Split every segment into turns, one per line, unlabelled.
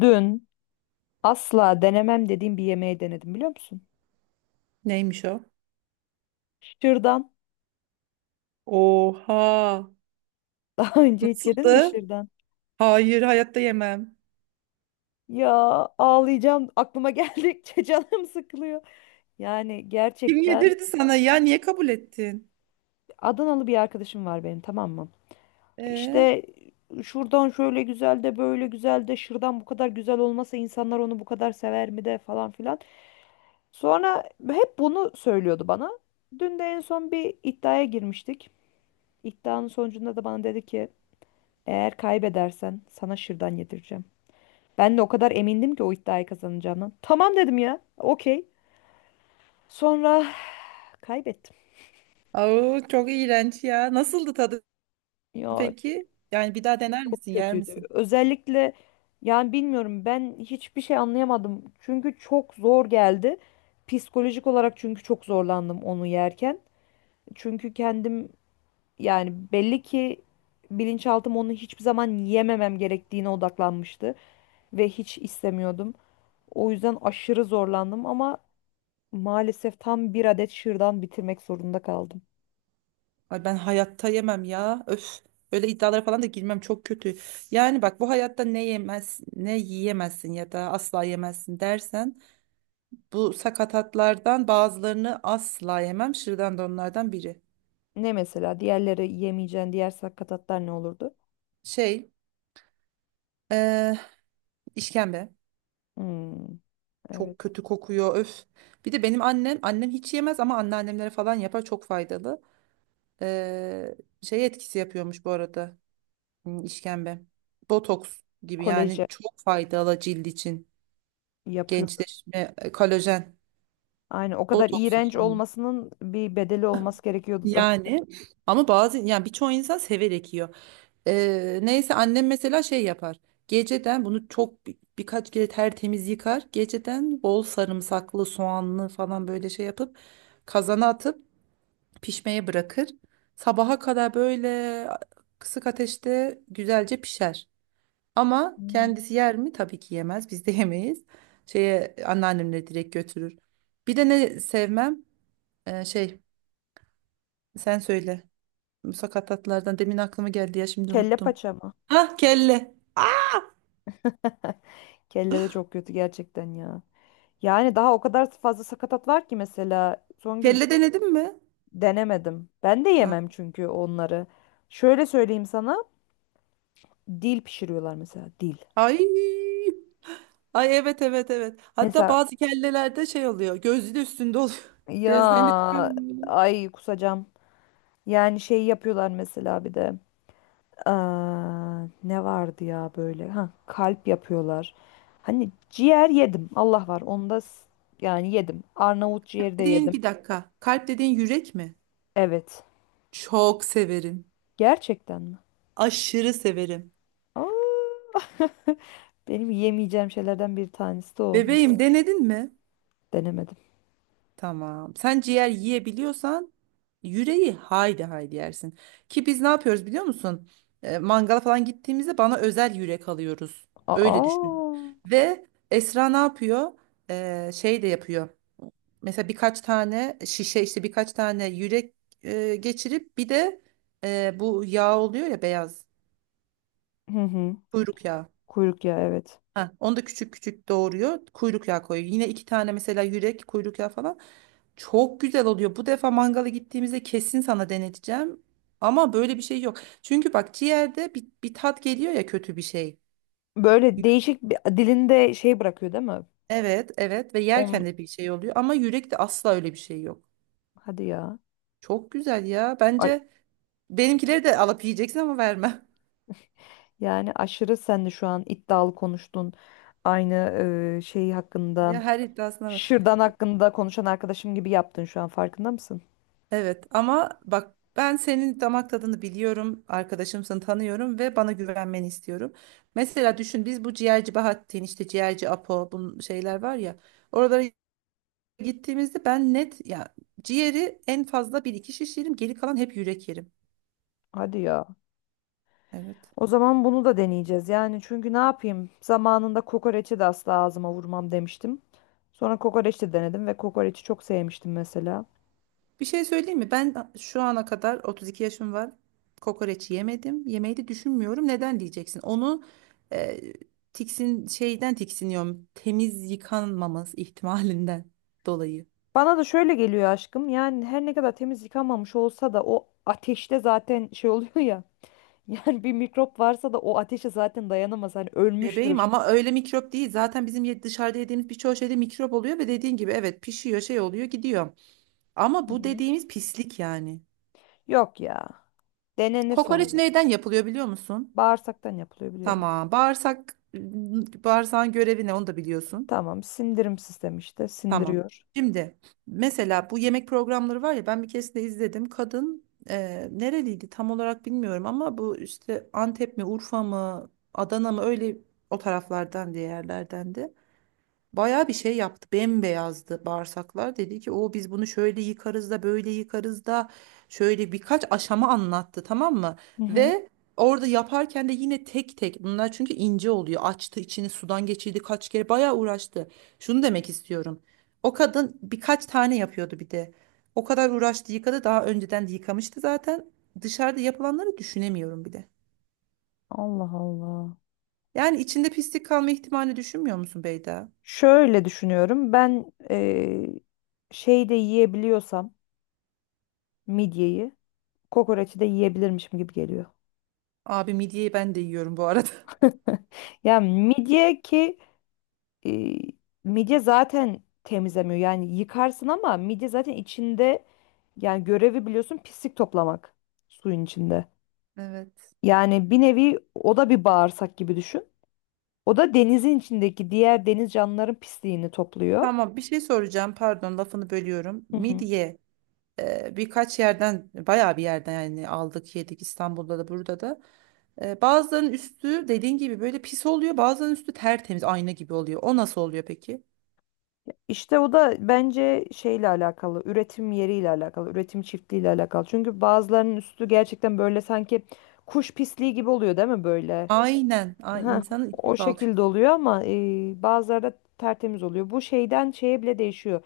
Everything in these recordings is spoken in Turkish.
Dün asla denemem dediğim bir yemeği denedim biliyor musun?
Neymiş o?
Şırdan.
Oha.
Daha önce hiç yedin mi
Nasıldı?
şırdan?
Hayır, hayatta yemem.
Ya, ağlayacağım. Aklıma geldikçe canım sıkılıyor. Yani
Kim
gerçekten,
yedirdi sana ya? Niye kabul ettin?
Adanalı bir arkadaşım var benim, tamam mı?
Ee,
İşte, şuradan şöyle güzel de böyle güzel de şırdan bu kadar güzel olmasa insanlar onu bu kadar sever mi de falan filan. Sonra hep bunu söylüyordu bana. Dün de en son bir iddiaya girmiştik. İddianın sonucunda da bana dedi ki: Eğer kaybedersen sana şırdan yedireceğim. Ben de o kadar emindim ki o iddiayı kazanacağımdan. Tamam dedim ya. Okey. Sonra kaybettim.
au, çok iğrenç ya. Nasıldı tadı
Ya,
peki? Yani bir daha dener
çok
misin, yer
kötüydü.
misin?
Özellikle, yani bilmiyorum, ben hiçbir şey anlayamadım. Çünkü çok zor geldi. Psikolojik olarak çünkü çok zorlandım onu yerken. Çünkü kendim, yani belli ki bilinçaltım onu hiçbir zaman yememem gerektiğine odaklanmıştı ve hiç istemiyordum. O yüzden aşırı zorlandım ama maalesef tam bir adet şırdan bitirmek zorunda kaldım.
Ay ben hayatta yemem ya. Öf. Öyle iddialara falan da girmem çok kötü. Yani bak bu hayatta ne yemez, ne yiyemezsin ya da asla yemezsin dersen bu sakatatlardan bazılarını asla yemem. Şırdan da onlardan biri.
Ne mesela? Diğerleri, yemeyeceğin diğer sakatatlar ne olurdu?
Şey, eee işkembe.
Hmm,
Çok
evet.
kötü kokuyor öf. Bir de benim annem hiç yemez ama anneannemlere falan yapar çok faydalı. Ee, şey etkisi yapıyormuş bu arada işkembe. Botoks gibi yani
Koleje
çok faydalı cilt için.
yapıyordu.
Gençleşme, kolajen,
Aynen. O kadar
botoks
iğrenç
için.
olmasının bir bedeli olması gerekiyordu zaten.
Yani ama bazı yani birçok insan severek yiyor. Neyse annem mesela şey yapar. Geceden bunu birkaç kere tertemiz yıkar. Geceden bol sarımsaklı, soğanlı falan böyle şey yapıp kazana atıp pişmeye bırakır. Sabaha kadar böyle kısık ateşte güzelce pişer. Ama
Hmm.
kendisi yer mi? Tabii ki yemez. Biz de yemeyiz. Şeye anneannemle direkt götürür. Bir de ne sevmem? Ee, şey sen söyle. Musakkatatlardan demin aklıma geldi ya şimdi
Kelle
unuttum.
paça mı?
Hah, kelle. Ah,
Kelle de çok kötü gerçekten ya. Yani daha o kadar fazla sakatat var ki mesela Songül,
kelle denedin mi?
denemedim. Ben de
Ha.
yemem çünkü onları. Şöyle söyleyeyim sana. Dil pişiriyorlar mesela, dil.
Ay. Ay, evet, evet, evet. Hatta
Mesela.
bazı kellelerde şey oluyor, gözü de üstünde oluyor. Gözlerinde çıkıyor.
Ya, ay kusacağım. Yani şey yapıyorlar mesela bir de. Aa, ne vardı ya böyle? Ha, kalp yapıyorlar. Hani ciğer yedim. Allah var. Onda yani yedim. Arnavut ciğeri de
Dediğin
yedim.
bir dakika. Kalp dediğin yürek mi?
Evet.
Çok severim.
Gerçekten mi?
Aşırı severim.
Aa, benim yemeyeceğim şeylerden bir tanesi de o mesela.
Bebeğim denedin mi?
Denemedim.
Tamam. Sen ciğer yiyebiliyorsan yüreği haydi haydi yersin. Ki biz ne yapıyoruz biliyor musun? Mangala falan gittiğimizde bana özel yürek alıyoruz. Öyle düşün.
Aa.
Ve Esra ne yapıyor? Şey de yapıyor. Mesela birkaç tane şişe işte birkaç tane yürek geçirip bir de bu yağ oluyor ya, beyaz
Hı hı.
kuyruk yağı.
Kuyruk, ya evet.
Ha, onu da küçük küçük doğruyor. Kuyruk yağı koyuyor. Yine iki tane mesela yürek, kuyruk yağı falan. Çok güzel oluyor. Bu defa mangala gittiğimizde kesin sana deneteceğim. Ama böyle bir şey yok. Çünkü bak ciğerde bir tat geliyor ya, kötü bir şey.
Böyle
Yü-
değişik bir dilinde şey bırakıyor değil mi?
Evet, evet, ve yerken
On
de bir şey oluyor ama yürekte asla öyle bir şey yok.
Hadi ya.
Çok güzel ya. Bence benimkileri de alıp yiyeceksin ama verme.
Yani aşırı sen de şu an iddialı konuştun. Aynı şey hakkında,
Ya her iddiasına.
şırdan hakkında konuşan arkadaşım gibi yaptın şu an, farkında mısın?
Evet, ama bak ben senin damak tadını biliyorum, arkadaşımsın, tanıyorum ve bana güvenmeni istiyorum. Mesela düşün, biz bu ciğerci Bahattin, işte ciğerci Apo, bu şeyler var ya, oralara gittiğimizde ben net ya, ciğeri en fazla bir iki şiş yerim, geri kalan hep yürek yerim.
Hadi ya.
Evet.
O zaman bunu da deneyeceğiz. Yani çünkü ne yapayım? Zamanında kokoreçi de asla ağzıma vurmam demiştim. Sonra kokoreç de denedim ve kokoreçi çok sevmiştim mesela.
Bir şey söyleyeyim mi? Ben şu ana kadar 32 yaşım var. Kokoreç yemedim. Yemeyi de düşünmüyorum. Neden diyeceksin? Onu e, tiksin şeyden tiksiniyorum. Temiz yıkanmaması ihtimalinden dolayı.
Bana da şöyle geliyor aşkım. Yani her ne kadar temiz yıkanmamış olsa da o ateşte zaten şey oluyor ya. Yani bir mikrop varsa da o ateşe zaten dayanamaz. Hani
Bebeğim,
ölmüştür.
ama öyle mikrop değil. Zaten bizim dışarıda yediğimiz birçok şeyde mikrop oluyor ve dediğin gibi evet, pişiyor, şey oluyor, gidiyor. Ama
Hı
bu
hı.
dediğimiz pislik yani.
Yok ya. Denenir son
Kokoreç
gün.
neyden yapılıyor biliyor musun?
Bağırsaktan yapılıyor, biliyorum.
Tamam. Bağırsak bağırsağın görevi ne onu da biliyorsun.
Tamam, sindirim sistemi işte,
Tamam.
sindiriyor.
Şimdi mesela bu yemek programları var ya, ben bir keresinde izledim. Kadın nereliydi tam olarak bilmiyorum ama bu işte Antep mi, Urfa mı, Adana mı, öyle o taraflardan diye yerlerdendi. Bayağı bir şey yaptı. Bembeyazdı bağırsaklar. Dedi ki o, biz bunu şöyle yıkarız da böyle yıkarız da, şöyle birkaç aşama anlattı, tamam mı?
Hı hı.
Ve orada yaparken de yine tek tek, bunlar çünkü ince oluyor. Açtı içini, sudan geçirdi kaç kere, bayağı uğraştı. Şunu demek istiyorum. O kadın birkaç tane yapıyordu bir de. O kadar uğraştı, yıkadı, daha önceden de yıkamıştı zaten. Dışarıda yapılanları düşünemiyorum bir de.
Allah Allah.
Yani içinde pislik kalma ihtimalini düşünmüyor musun Beyda?
Şöyle düşünüyorum. Ben şey yiyebiliyorsam, midyeyi, kokoreçi de yiyebilirmişim gibi geliyor.
Abi, midyeyi ben de yiyorum bu arada.
Ya midye ki eee, midye zaten temizlemiyor. Yani yıkarsın ama midye zaten içinde, yani görevi biliyorsun, pislik toplamak suyun içinde.
Evet.
Yani bir nevi o da bir bağırsak gibi düşün. O da denizin içindeki diğer deniz canlıların pisliğini topluyor.
Tamam, bir şey soracağım. Pardon, lafını bölüyorum.
Hı hı.
Midye birkaç yerden, bayağı bir yerden yani, aldık yedik, İstanbul'da da, burada da. Bazılarının üstü dediğin gibi böyle pis oluyor. Bazılarının üstü tertemiz ayna gibi oluyor. O nasıl oluyor peki?
İşte o da bence şeyle alakalı, üretim yeriyle alakalı, üretim çiftliğiyle alakalı. Çünkü bazılarının üstü gerçekten böyle sanki kuş pisliği gibi oluyor değil mi böyle?
Aynen. Ay,
Ha,
insanın içi
o
kalk.
şekilde oluyor ama bazıları da tertemiz oluyor. Bu şeyden şeye bile değişiyor.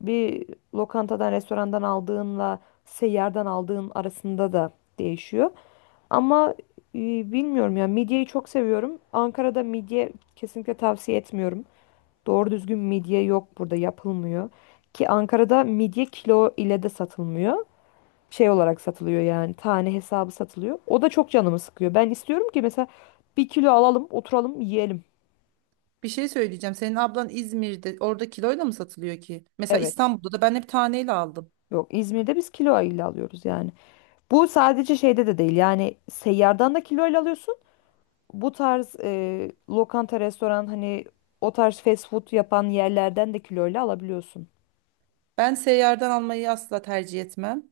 Bir lokantadan, restorandan aldığınla seyyardan aldığın arasında da değişiyor. Ama bilmiyorum ya, midyeyi çok seviyorum. Ankara'da midye kesinlikle tavsiye etmiyorum. Doğru düzgün midye yok, burada yapılmıyor. Ki Ankara'da midye kilo ile de satılmıyor. Şey olarak satılıyor, yani tane hesabı satılıyor. O da çok canımı sıkıyor. Ben istiyorum ki mesela bir kilo alalım, oturalım, yiyelim.
Bir şey söyleyeceğim. Senin ablan İzmir'de, orada kiloyla mı satılıyor ki? Mesela
Evet.
İstanbul'da da ben hep taneyle aldım.
Yok, İzmir'de biz kilo ile alıyoruz yani. Bu sadece şeyde de değil, yani seyyardan da kilo ile alıyorsun. Bu tarz lokanta, restoran, hani o tarz fast food yapan yerlerden de kiloyla alabiliyorsun.
Ben seyyardan almayı asla tercih etmem.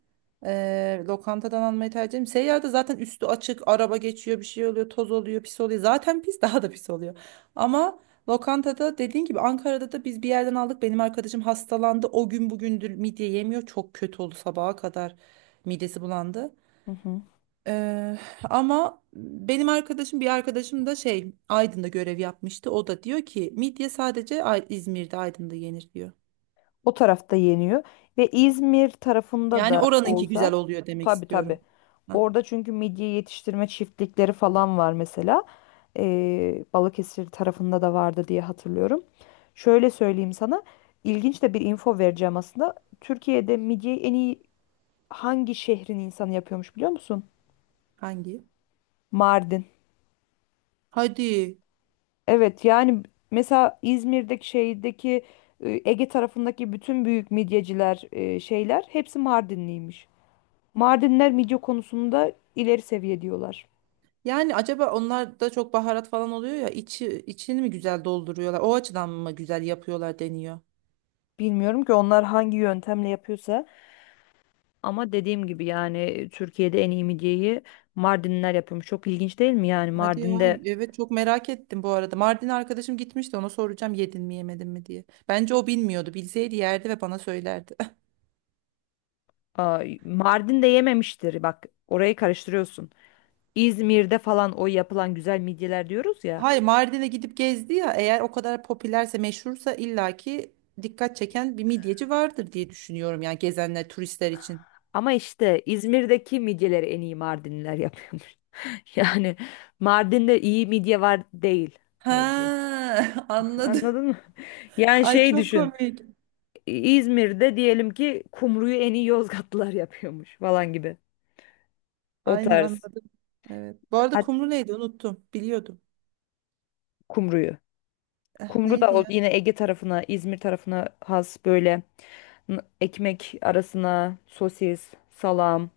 Lokantadan almayı tercih ederim. Seyyarda zaten üstü açık, araba geçiyor, bir şey oluyor, toz oluyor, pis oluyor. Zaten pis daha da pis oluyor. Ama lokantada dediğin gibi, Ankara'da da biz bir yerden aldık. Benim arkadaşım hastalandı. O gün bugündür midye yemiyor. Çok kötü oldu sabaha kadar. Midesi bulandı.
Hı hı.
Eee, ama benim arkadaşım, bir arkadaşım da Aydın'da görev yapmıştı. O da diyor ki midye sadece İzmir'de, Aydın'da yenir diyor.
O tarafta yeniyor. Ve İzmir tarafında
Yani
da
oranınki
olsa,
güzel oluyor demek
tabii tabii.
istiyorum. Hah.
Orada çünkü midye yetiştirme çiftlikleri falan var mesela. Balıkesir tarafında da vardı diye hatırlıyorum. Şöyle söyleyeyim sana. İlginç de bir info vereceğim aslında. Türkiye'de midyeyi en iyi hangi şehrin insanı yapıyormuş biliyor musun?
Hangi?
Mardin.
Hadi.
Evet yani mesela İzmir'deki şeydeki, Ege tarafındaki bütün büyük midyeciler, şeyler, hepsi Mardinliymiş. Mardinler midye konusunda ileri seviye diyorlar.
Yani acaba onlar da çok baharat falan oluyor ya, içi içini mi güzel dolduruyorlar? O açıdan mı güzel yapıyorlar deniyor?
Bilmiyorum ki onlar hangi yöntemle yapıyorsa, ama dediğim gibi yani Türkiye'de en iyi midyeyi Mardinler yapıyormuş. Çok ilginç değil mi yani
Hadi ya,
Mardin'de.
evet, çok merak ettim bu arada. Mardin arkadaşım gitmişti, ona soracağım yedin mi yemedin mi diye. Bence o bilmiyordu. Bilseydi yerdi ve bana söylerdi.
Aa, Mardin'de yememiştir, bak, orayı karıştırıyorsun. İzmir'de falan o yapılan güzel midyeler diyoruz ya.
Hayır, Mardin'e gidip gezdi ya, eğer o kadar popülerse, meşhursa, illaki dikkat çeken bir midyeci vardır diye düşünüyorum, yani gezenler turistler için.
Ama işte İzmir'deki midyeleri en iyi Mardinliler yapıyormuş. Yani Mardin'de iyi midye var değil mevzu.
Ha, anladım.
Anladın mı? Yani
Ay
şey
çok
düşün.
komik.
İzmir'de diyelim ki kumruyu en iyi Yozgatlılar yapıyormuş falan gibi. O
Aynen,
tarz.
anladım. Evet. Bu arada
Hat
kumru neydi unuttum. Biliyordum.
Kumruyu.
Eh,
Kumru da
neydi
o
ya?
yine Ege tarafına, İzmir tarafına has, böyle ekmek arasına sosis, salam,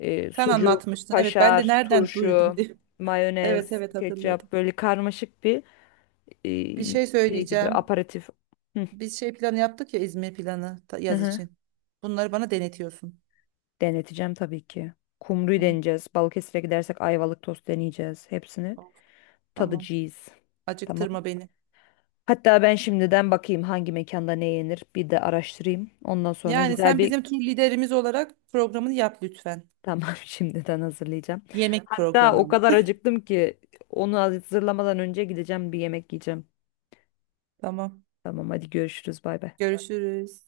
E,
Sen
sucuk,
anlatmıştın. Evet, ben de
kaşar,
nereden duydum
turşu,
diye. Evet,
mayonez,
evet, hatırladım.
ketçap, böyle karmaşık bir e,
Bir şey
şey gibi
söyleyeceğim.
aperatif. Hı,
Biz şey planı yaptık ya, İzmir planı,
hı
yaz
hı.
için. Bunları bana denetiyorsun.
Deneteceğim tabii ki. Kumru'yu
Tamam.
deneyeceğiz. Balıkesir'e gidersek Ayvalık tost deneyeceğiz. Hepsini
Of, tamam.
tadacağız. Tamam.
Acıktırma beni.
Hatta ben şimdiden bakayım hangi mekanda ne yenir, bir de araştırayım. Ondan sonra
Yani
güzel
sen
bir
bizim tur liderimiz olarak programını yap lütfen.
tamam, şimdiden hazırlayacağım.
Yemek
Hatta
programı
o
ama.
kadar acıktım ki onu hazırlamadan önce gideceğim, bir yemek yiyeceğim.
Tamam.
Tamam, hadi görüşürüz, bay bay.
Görüşürüz.